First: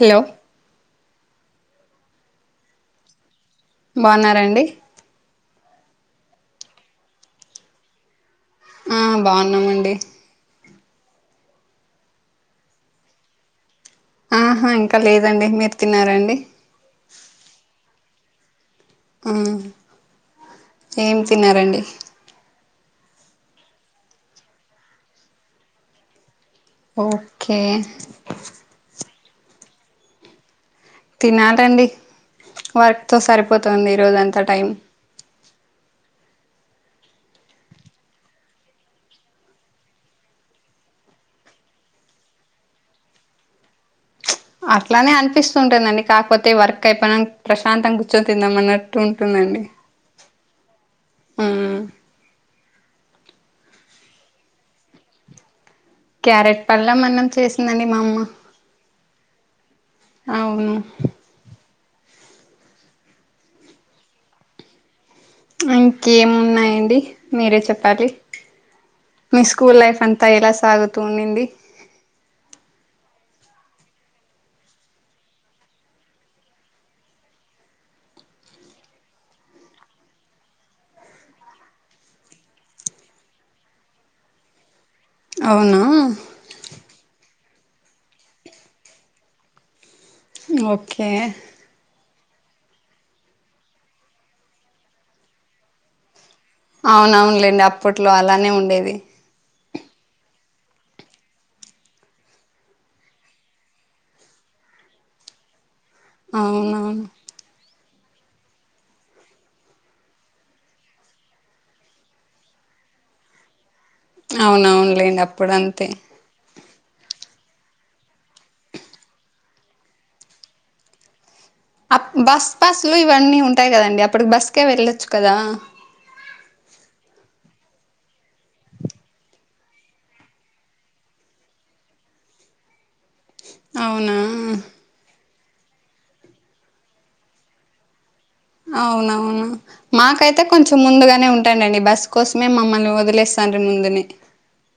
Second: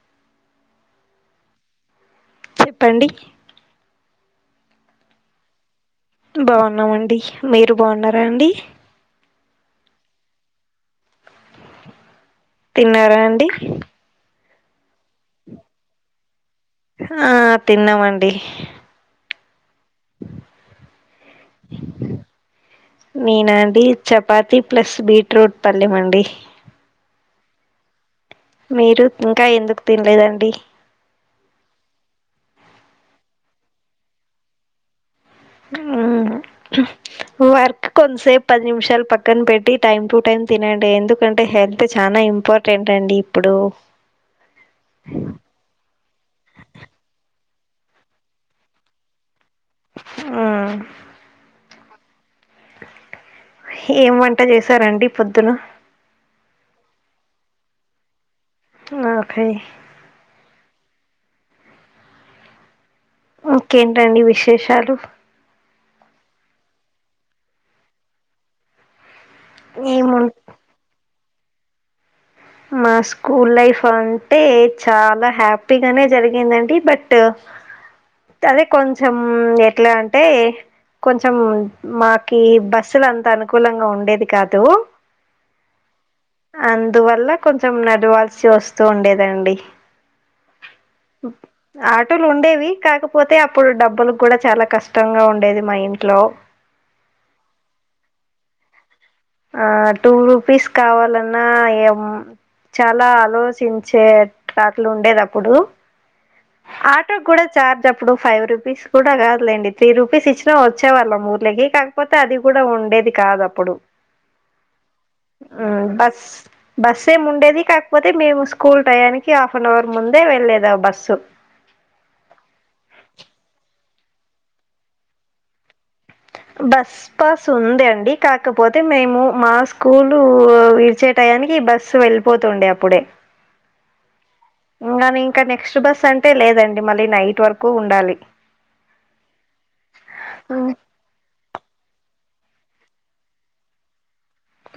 Hello చెప్పండి బాగున్నారండి బాగున్నామండి మీరు బాగున్నారా అండి. ఆ బాగున్నామండి. తిన్నారా అండి ఆహా ఇంకా లేదండి మీరు తిన్నారా అండి. డి ఊ ఏం తిన్నారండి. నేనా అండి చపాతి ప్లస్ బీట్రూట్ పల్లెం అండి. ఓకే మీరు ఇంకా ఎందుక్ తిన్లేదండి. తినాలండి వర్క్ తో సరిపోతుంది ఈరోజు అంతా టైం. ఆహ వర్క్ కొన్సేపు పది నిమిషాలు పక్కన్ పెట్టి టైమ్ టు టైమ్ తినండి ఎందుకంటే హెల్త్ చానా. న ఇంపార్టెంట్ అండి ఇప్పుడు అట్లానే అనిపిస్తుంటుందండి కాకపోతే వర్క్ అయిపోయినంక్ ప్రశాంతంగ కూర్చొని తిందాం అన్నట్టు ఉంటుందండి. ఆ ఉమ్ ఏం వంట చేసారండి పొద్దునా క్యారెట్ పళ్ళెం అన్నం చేశిందండి మా అమ్మా. ఆ ఓకే అవును ఓకేంటండి విశేషాలు ఇంకేమ్ ఉన్నాయండి మీరే చెప్పాలి. మీ స్కూల్ లైఫ్ అంతా ఏమున్ ఎలా సాగుతూ ఉండింది. మా స్కూల్ లైఫ్ అంటే చాలా హ్యాపీగానే జరిగిందండి బట్ట. తదే కొంచెం ఎట్లా అంటే. కొంచం మాకీ బస్సులు అంత అనుకూలంగా ఉండేది కాదూ. అవునా కొంచెం నడివాల్సి వస్తూ ఉండేదండి. ఓకే టులు ఉండేవి కాకపోతే అప్పుడు డబ్బులు కూడా చాలా కష్టంగా ఉండేది మా ఇంట్లో. అవున్ అవున్లేండి అప్పట్లో అలానే ఉండేది. ఆ టూ రూపీస్ కావాలన్నా ఎం చాలా ఆలోచించే తాట్లు ఉండేది అప్పుడూ. అవునవును ఆటోక్ గూడా చార్జ్ టప్పుడు ఫైవ్ రూపీస్ కూడా గాదులేండి త్రీ రూపీస్ ఇచ్చినా వచ్చే వాళ్ళం ఊర్లేకి కాకపోతే అది గూడా ఉం డేది కాదు అప్పుడు. అవున్ అవున్లేండి అప్పుడు అంతే బస్సేం ఉండేది కాక్పోతే మేము స్కూల్ టయానికి హాఫ్ ఆన్ అవర్ ముందే వెళ్లేది ఆ బస్సు. అప్ బస్ పాసులూ ఇవన్నీ ఉంటాయి కదండి అప్పుడు బస్కే వెళ్ళొచ్చు కదా. బస్ పాస్ ఉంది అండి కాకపోతే మేము మా స్కూలు విడిచే టై యానికి బస్సు వెళ్ళిపోతుండే అప్పుడే అవునా ఉమ్ గానీ ఇంకా నెక్స్ట్ బస్ అంటే లేదండి మళ్ళీ నైట్ వరకూ ఉండాలి అవునవును మాకైతే కొంచెం ముందుగానే ఉన్ టానండండి బస్ కోసమే మమ్మల్ని వదిలేస్తాండ్రి ముందునే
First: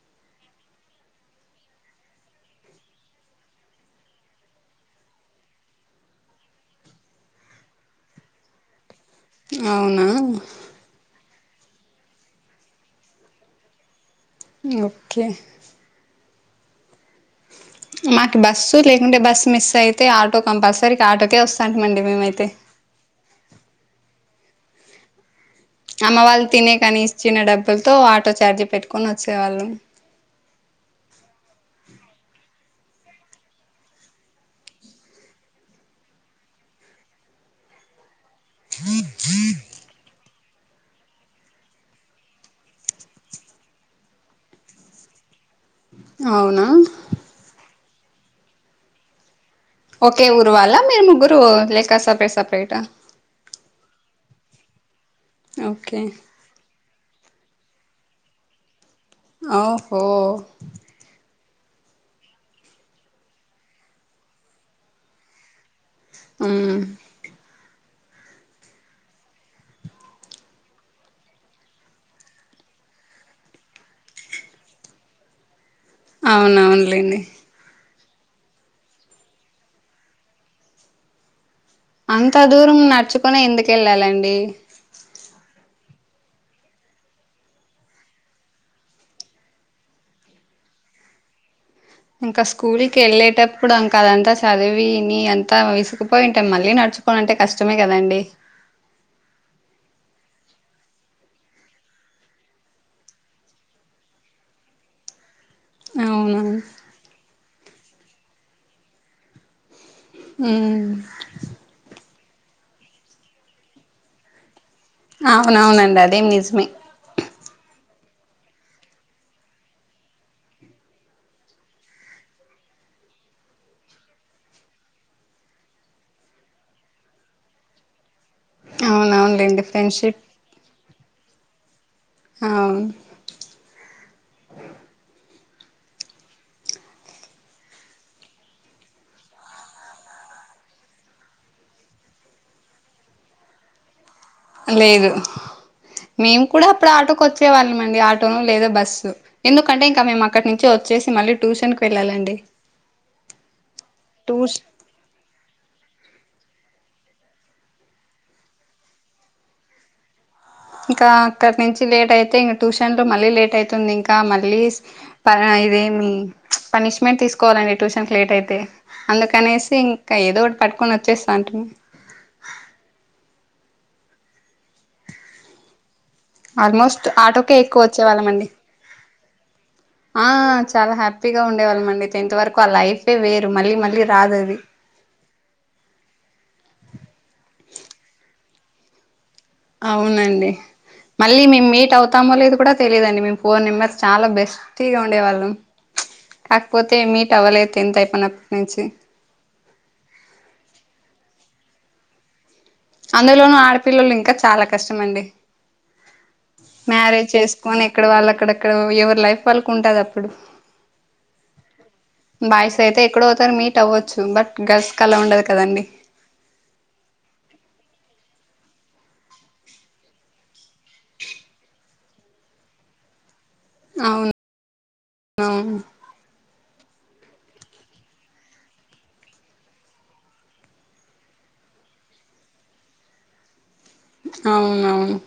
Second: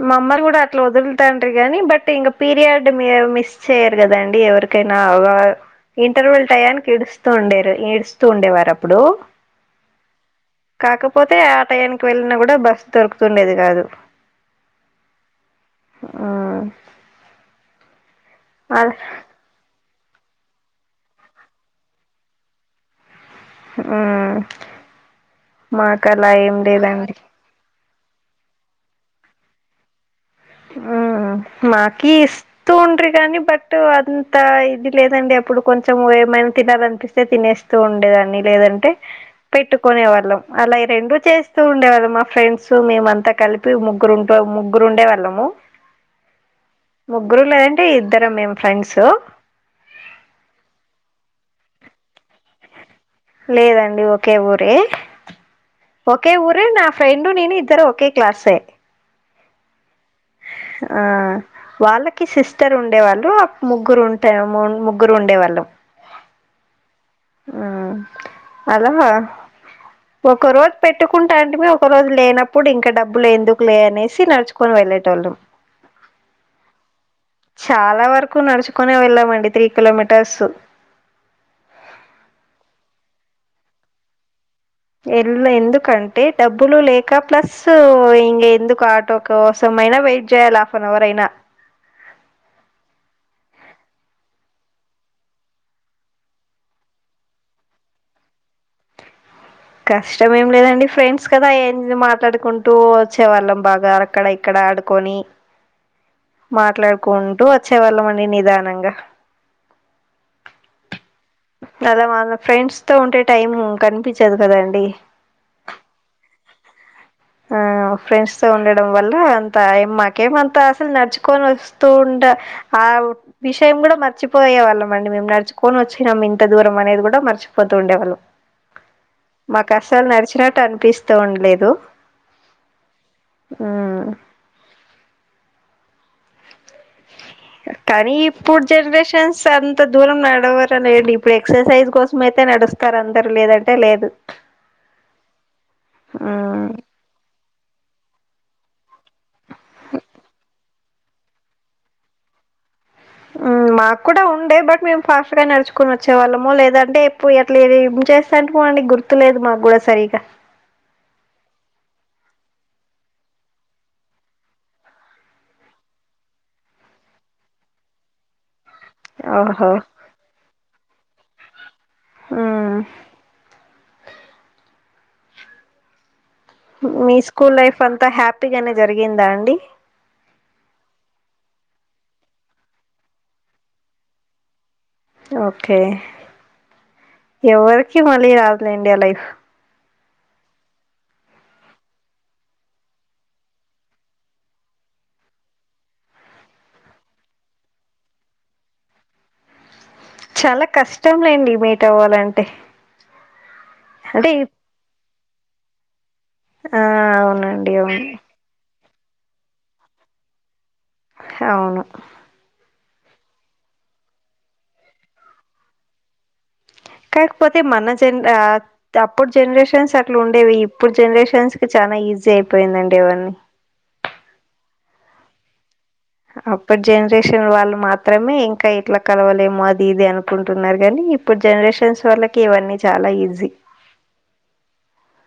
మమ్మరు గూడా అట్లా వదులుతాంటే గానీ బట్ ఇంక పీరియడ్ మ్యావ్ మిస్ చెయ్యరు గదండి ఎవరు కైనా అవగా ఇంటర్వెల్ టయానికి ఇడుస్తూ ఉండేరు ఏడుస్తూ ఉండేవార ప్పుడు అవునా కాకపోతే ఆ టయానికి వెళ్ళినా గూడా బస్ దొరుకుతుండేది గాదు ఓకే ఆ మాకి బస్సు లేకుంటే బస్సు మిస్ అయి తే ఆటో కంపల్సరీకి ఆటోకే వస్తాంటిమండి మేమైతే ఆ అమ్మ వాళ్ళు తినేకాని ఇచ్చిన డబ్బులతో ఆటో ఛార్జీ పెట్టుకొని వచ్చేవాళ్ళం ఆ మాకి ఇస్తూ ఉండ్రి గానీ బట్ అంత ఇది లేదండి అప్పుడు కొంచెము ఏ మేం తినాలనిపిస్తే తినేస్తూ ఉండేదాన్ని లేదంటే పెట్టుకొనేవాళ్ళం అలా ఈ రెండు చేస్తూ ఉండేవాళ్ళం మా ఫ్రెండ్స్ మేము అంతా కలిపి ముగ్గురు ఉంటే ముగ్గురు ఉండేవాళ్ళం అవునా టే ఇద్దరం మేం ఫ్రెండ్సు ఓకే ఊరు వాళ్ళా మీరు ముగ్గురూ లేక సపరేట్ సపరేటా లేదండి ఒకే ఊరే ఓకే ఒకే ఊరే నా ఫ్రెండూ నేను ఇద్దరూ ఓకే క్లాసే ఔ హో ఆ వాళ్ళకీ సిస్టర్ ఉండే వాళ్ళు ముగ్గురు ఉంటే ముగ్గురు ఉండేవా [inaudible] ఉమ్ ఊ అలా ఒక రోజు పెట్టుకుంటాంటిమి ఒక రోజు లేనప్పుడు ఇంకా డబ్బులు ఎందుకు లే అనేసి నడుచుకొని వే ఎల్లేటోళ్ళు అవునవును లేండి చాలా వరకు నడుచుకొనే వెళ్ళామండి త్రీ కిలోమీటర్స్ అంత దూరం నడుచుకొనే ఎందుకు ఎళ్ళాలండి ఎల్ ఎందుకంటే డబ్బులు లేక ప్లస్సు ఇంగ ఎందుకు ఆటో కోసమైనా వెయిట్ జేయాల హాఫనవర్ అయినా ఇంకా స్కూలికి ఎళ్ళేటప్పుడు అంక అదంతా సదివి ఇని అంతా విసుకుపోయింటాం మళ్ళీ న చుకో అంటే కష్టమే కదండి కష్టం ఏం లేదండి ఫ్రెండ్స్ కదా ఏంది మాట్లాడుకుంటూ వచ్చేవాళ్ళం బాగా అక్కడ ఇక్కడ ఆడుకొని అవునా మాట్లాడుకుంటూ వచ్చేవాళ్ళం అండి నిదానంగా ఊ అలా మన ఫ్రెండ్స్ తో ఉంటే టైము కనిపించదు కదన్ అవునవునండి అది నిజమే ఆ ఫ్రెండ్స్ తో ఉండడం వల్ల అంత ఏమ్ మాకేమంతా అసలు నడుచుకొని వస్తూ ఆ విషయం కూడా మర్చిపోయే వాళ్ళమండి మేము నడుచుకొని వచ్చినాం ఇంత దూరం అనేది కూడా మర్చిపోతూ ఉండేవాళ్ళం అవునవునులేండి మాకు అసలు ఫ్రెండ్షిప్ నడిచినట్టు అనిపిస్తూ ఉండలేదు అవును ఉమ్ ఆ కానీ ఇప్పుడు జనరేషన్స్ అంత దూరం నడవరులేండి ఇప్పుడు ఎక్సర్సైజ్ కోసం అయితే నడుస్తారు అందరూ లేదంటే లేదు లేదు మేము కూడా మ్మ్ అప్పుడు ఆటోకి వచ్చే వాళ్ళమండి ఆట ఆటోను లేదా బస్సు ఎందుకంటే ఇంకా మేము అక్కడి నుంచి వచ్చేసి మళ్ళీ ట్యూషన్ కి వెళ్ళాలండి మాకు కూడా ట్యూష్ ఉండే బట్ మేము ఫాస్ట్ గా నడుచుకొని వచ్చి చ్చే వాళ్ళమో లేదంటే ఎప్పుడు ఎట్లా ఏం చేస్తా అంటకో అండి గుర్తులేదు మాకు కూడా సరిగా ఇంకా అక్కడ నుంచి లేట్ అయితే ఇం ట్యూషన్ లో మళ్ళీ లేట్ అయితుంది ఇంకా మళ్ళీ ప ఇదేమి పనిష్మెంట్ తీసుకోవాలండి ట్యూషన్ కి లేట్ అయితే ఓహో అందుకనేసి ఇంకా ఏదో ఒకటి పట్టుకొని వచ్చేస్తాంటిమి ఆ ఆల్మోస్ట్ మీ స్కూల్ ఆటోకే లైఫ్ ఎక్కువ అంతా వచ్చేవాళ్ళమండి హ్యాపీగానే జరిగిందా అం ఆ చాలా హ్యాపీగా ఉండేవాళ్ళం అండి టెన్త్ వరకు ఆ లైఫే వేరు మళ్లీ మళ్లీ రాదు అది ఓకే ఎవరికి మళ్లీ రాదులేండి ఆ లైఫ్ అవునండి మళ్లీ మేము మీట్ అవుతామో లేదో కూడా తెలియదండి మేము ఫోర్ మెంబర్స్ చాలా బెస్టీగా ఉండేవాళ్ళం కాకపోతే మీట్ అవ్వలే టెన్త్ అయిపోయినప్పటి నుంచి చాలా కష్టం లేండి మీట్ అవ్వాలంటే అందులోనూ ఆడపిల్లలు అంటే ఇంకా ఇప్- చాలా కష్టమండి ఆ మ్యారేజ్ అవునండి చేసుకొని అవును ఎక్కడ వాళ్లు అక్కడక్కడో ఎవరి లైఫ్ వాళ్లకి ఉంటది అప్పుడు అవును బాయ్స్ అయితే ఎక్కడో అక్కడ మీట్ అవ్వచ్చు బట్ గర్ల్స్ కి అలా ఉండదు కదండి కాకపోతే మన జన అప్పుడు జనరేషన్స్ అట్లా ఉండేవి ఇప్పుడు జనరేషన్స్ కి చాలా ఈజీ అయిపోయిందండి ఇవన్నీ అవును అవును అప్పటి జనరేషన్ వాళ్లు మాత్రమే ఇంకా ఇట్లా కలువలేము అది ఇది అనుకుంటున్నారు గాని ఇప్పుడు జనరేషన్స్ వాళ్లకి ఇవన్నీ చాలా ఈజీ అవునవును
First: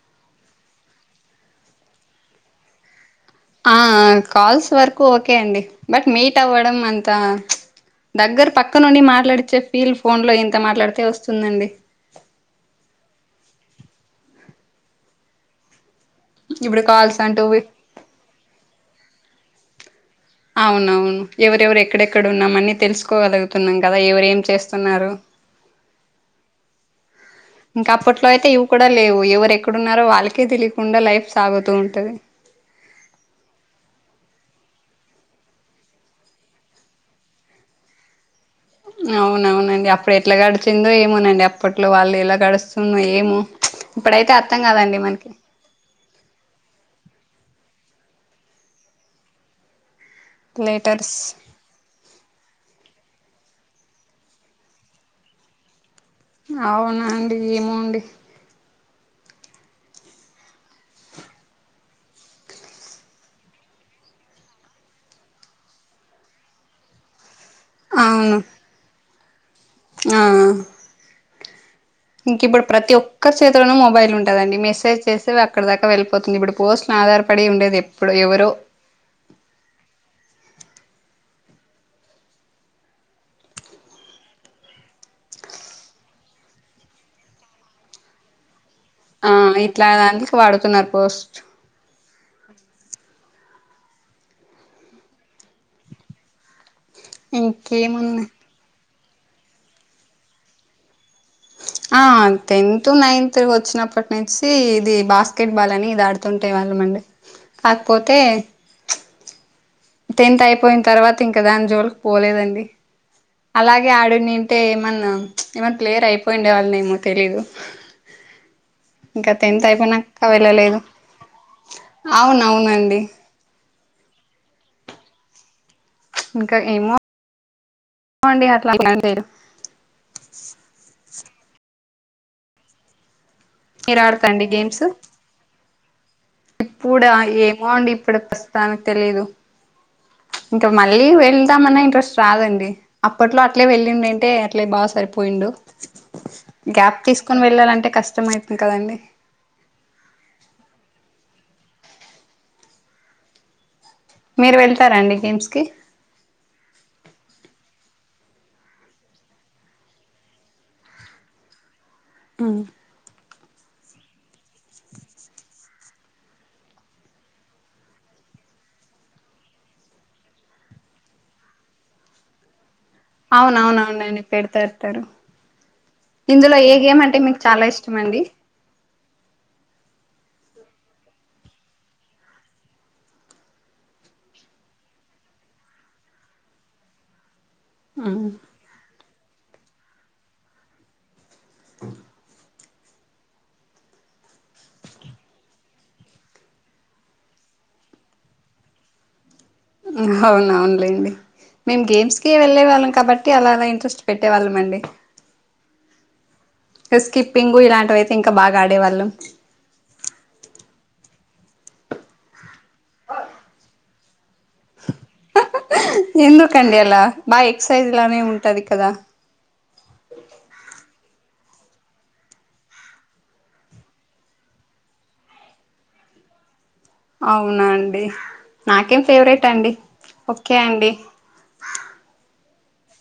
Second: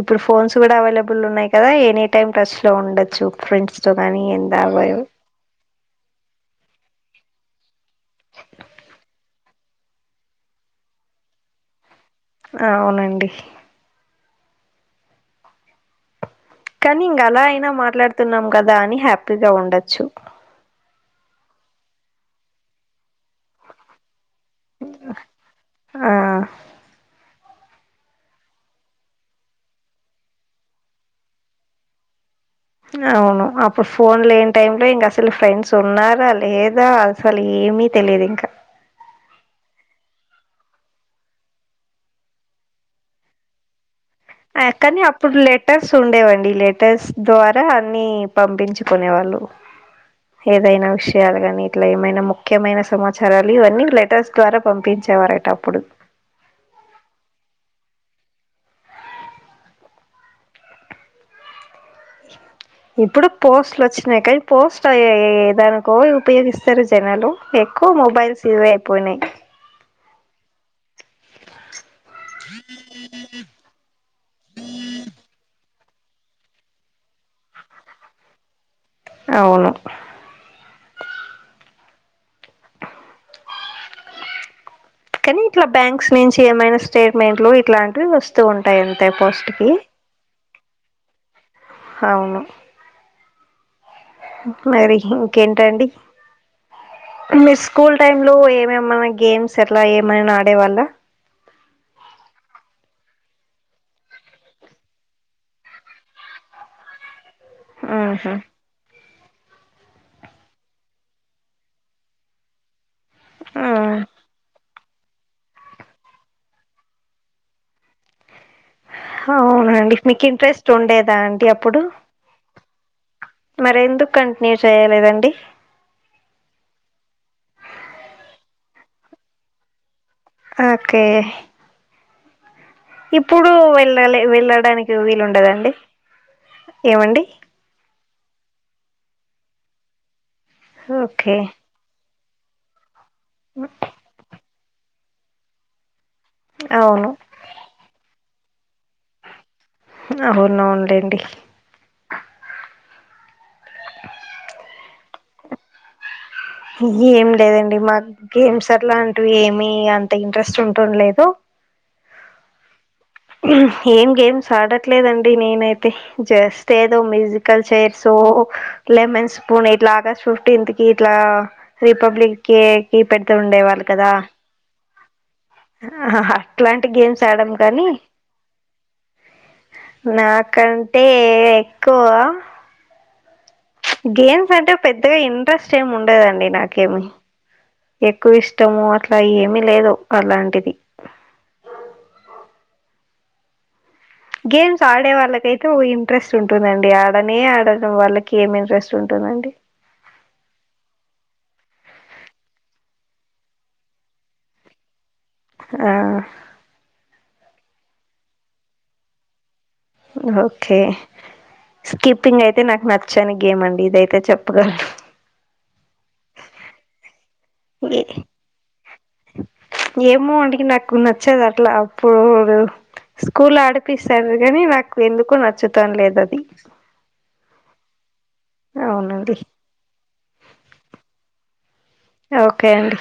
ఇప్పుడు ఫోన్స్ కూడా అవైలబుల్ ఉన్నాయి కదా ఎనీ టైమ్ టచ్ లో ఉండో ఆ ఆ కాల్స్ వరకు ఓకే అండి బట్ మీట్ అవ్వడం అంతా దగ్గర పక్కనుండి మాట్లాడిచే ఫీల్ ఫోన్ లో ఎంత మాట్లాడితే వస్తుందండి ఆ అవునండి ఇప్పుడు కానీ కాల్స్ ఇంగా అలా అంటూ అయినా మాట్లాడుతున్నాం కదా అని హ్యాపీగా ఉండొచ్చు అవునవును ఎవరెవరు ఎక్కడెక్కడ ఉన్నాం అని తెలుసుకోగలుగుతున్నాం కదా ఎవరేం చేస్తున్నారు ఆ ఇంకా అప్పట్లో అయితే ఇవి కూడా లేవు ఎవరు ఎక్కడున్నారో వాళ్లకే తెలియకుండా లైఫ్ సాగుతూ ఉంటది అవును అప్పుడు ఫోన్ లేని టైం లో ఇంక అసలు ఫ్రెండ్స్ ఉన్నారా లేదా అసలు ఏం మీ తెలియదు ఇంకా అవునవునండి అప్పుడు ఎట్లా గడిచిందో ఏమోనండి అప్పట్లో వాళ్లు ఎలా గడుస్తుందో ఏమో ఇప్పుడైతే అర్థం కనీ కాదండి మనకి అప్పుడు లెటర్స్ ఉండేవండి లెటర్స్ ద్వార్ గా అన్ని పంపించుకునే వాళ్లు ఏదైనా లెటర్స్ విషయాలు గానీ ఇట్లా ఏమైనా మొ ఖ్యమైన సమాచారాలు ఇవన్నీ లెటర్స్ ద్వారా పంపించేవారట అప్పుడు అవునా అండి ఏమోండి ఇప్పుడు పోస్ట్లు వచ్చినయి గ ఈ పోస్ట్ ఏదానికో ఉపయోగిస్తరు జనాలు ఎక్కువ అవును మొబైల్స్ ఇవే అయిపోయినయి ఆ ఇంకిప్పుడు ప్రతి ఒక్కరి చేతిలోనూ మొబైల్ ఉంటదండి మెసేజ్ చేస్తే అది అక్కడ దాకా వెళ్ళిపోతుంది ఇప్పుడు పోస్ట్ ఆధారపడి ఉండేది ఎప్పుడో ఎవరో అవును కనీ ఇట్లా బ్యాంక్స్ నుంచి ఏమైనా స్టేట్మెంట్లు ఇట్లాంటివి వస్తూ ఉన్ ఆ ఇట్లా దానికి వాడుతున్నరు పోస్ట్ అవును మరి ఇగ్ ఇంకేంటండి మీ స్కూల్ టైమ్ ఇంకేముంది లో ఏమేమన్నా గేమ్స్ అట్లా ఏమైన ఆడే వాళ్ల ఆ టెన్త్ నైన్త్ వచ్చినప్పటి నుంచి ఇది బాస్కెట్ బాల్ అని ఇది ఆడుతుంటె వాళ్ళమండి కాక్పోతే ఉహు టెన్త్ అయిపోయిన్తర్వాత ఇంకా దాని జోలికి పోలేదండి అలాగే ఆడుంనింటే ఏమన్నా ఏమన్న ప్లేయర్ అయిపోయిండే వాల్నేమో తెలీదు ఇంక టెన్త్ అవునండి మీకు అయిపోయినాక ఇంట్రెస్ట్ వెళ్ళలేదు ఉండేదా అండి అవునవునండి మరెందుకు కంటిన్యూ చేయలేదండి ఇంక ఏమో అండి అట్ల [unintelligible] ఓకే ఇప్పుడు మీరు వెళ్ళలె ఆడతాండి వెళ్ళడానికి వీలుండద అండి ఇప్పుడా ఏమో అండి ఇప్పుడు ప్రస్తుతానికి తెలీదు ఇంక మళ్ళీ ఓకే వెళ్దాం అన్నా ఇంట్రెస్ట్ రాదండి అప్పట్లో అట్లే వెళ్ళుండుంటే అట్లే బాగ సరిపో పోయిండు గ్యాప్ అవును తీసుకొని వెళ్ళాలంటే కష్టమైత్ అవునవును లేండి మీరు వెళ్తారా అండి గేమ్స్ కి ఏం లేదండి మాకు గేమ్స్ అట్లాంటివి ఏమి అంత ఇంట్రెస్ట్ ఉంటం లేదు ఉమ్ ఏం గేమ్స్ ఆడట్లేదండి నేనైతే జస్ట్ ఏదో మ్యూజికల్ చైర్స్ ఓ లెమన్ స్పూన్ ఇట్ల ఆగస్ట్ ఫిఫ్టీన్త్ కి ఇట్లా రిపబ్లిక్ కే కి పెడుతూ ఉండేవాళ్ళు కదా అవునవునవునండి పెడతారుతారు ఇందులో ఏ అట్లాంటి గేమ్ అంటే గేమ్స్ మీకు ఆడం చాలా కానీ ఇష్టం అండి నాకంటే ఎక్కువ గేమ్స్ అంటే పెద్దగా ఇంట్రెస్ట్ ఏమి ఉండదండి నాకేమి ఎక్కువ ఇష్టము అట్లా ఏమి లేదు అలాంటిది అ గేమ్స్ ఆడే వాళ్ళకైతే ఓ ఇంట్రెస్ట్ ఉంటదండి ఆడనే ఆడని వాళ్ళకి ఏం ఇంట్రెస్ట్ ఉంటదండి అవునవునులేండి మేం గేమ్స్ కి వెళ్ళే వాళ్ళం కాబట్టి అలా అలా ఇంట్రెస్ట్ పెట్టే వాళ్ళం అండి ఆ స్కిప్పింగు ఇలాంటివి అయితే ఇంకా బాగా ఆడేవాళ్ళం ఓకే స్కిప్పింగ్ అయితే నాకు నచ్చని గేమ్ అండి ఇదయితే చె ఎందుకండి అలా బాయ ఏ ఏమో వడికి నాక్కున్న నచ్చేది అట్లా అప్పుడు స్కూల్ల ఆడిపిస్తారు గాని నాకు ఎందుకు నచ్చుతం లేదు అది అవునా అండి నాకేం అవునండి ఫేవరెట్ అండి ఓకే అండి ఓకే అండి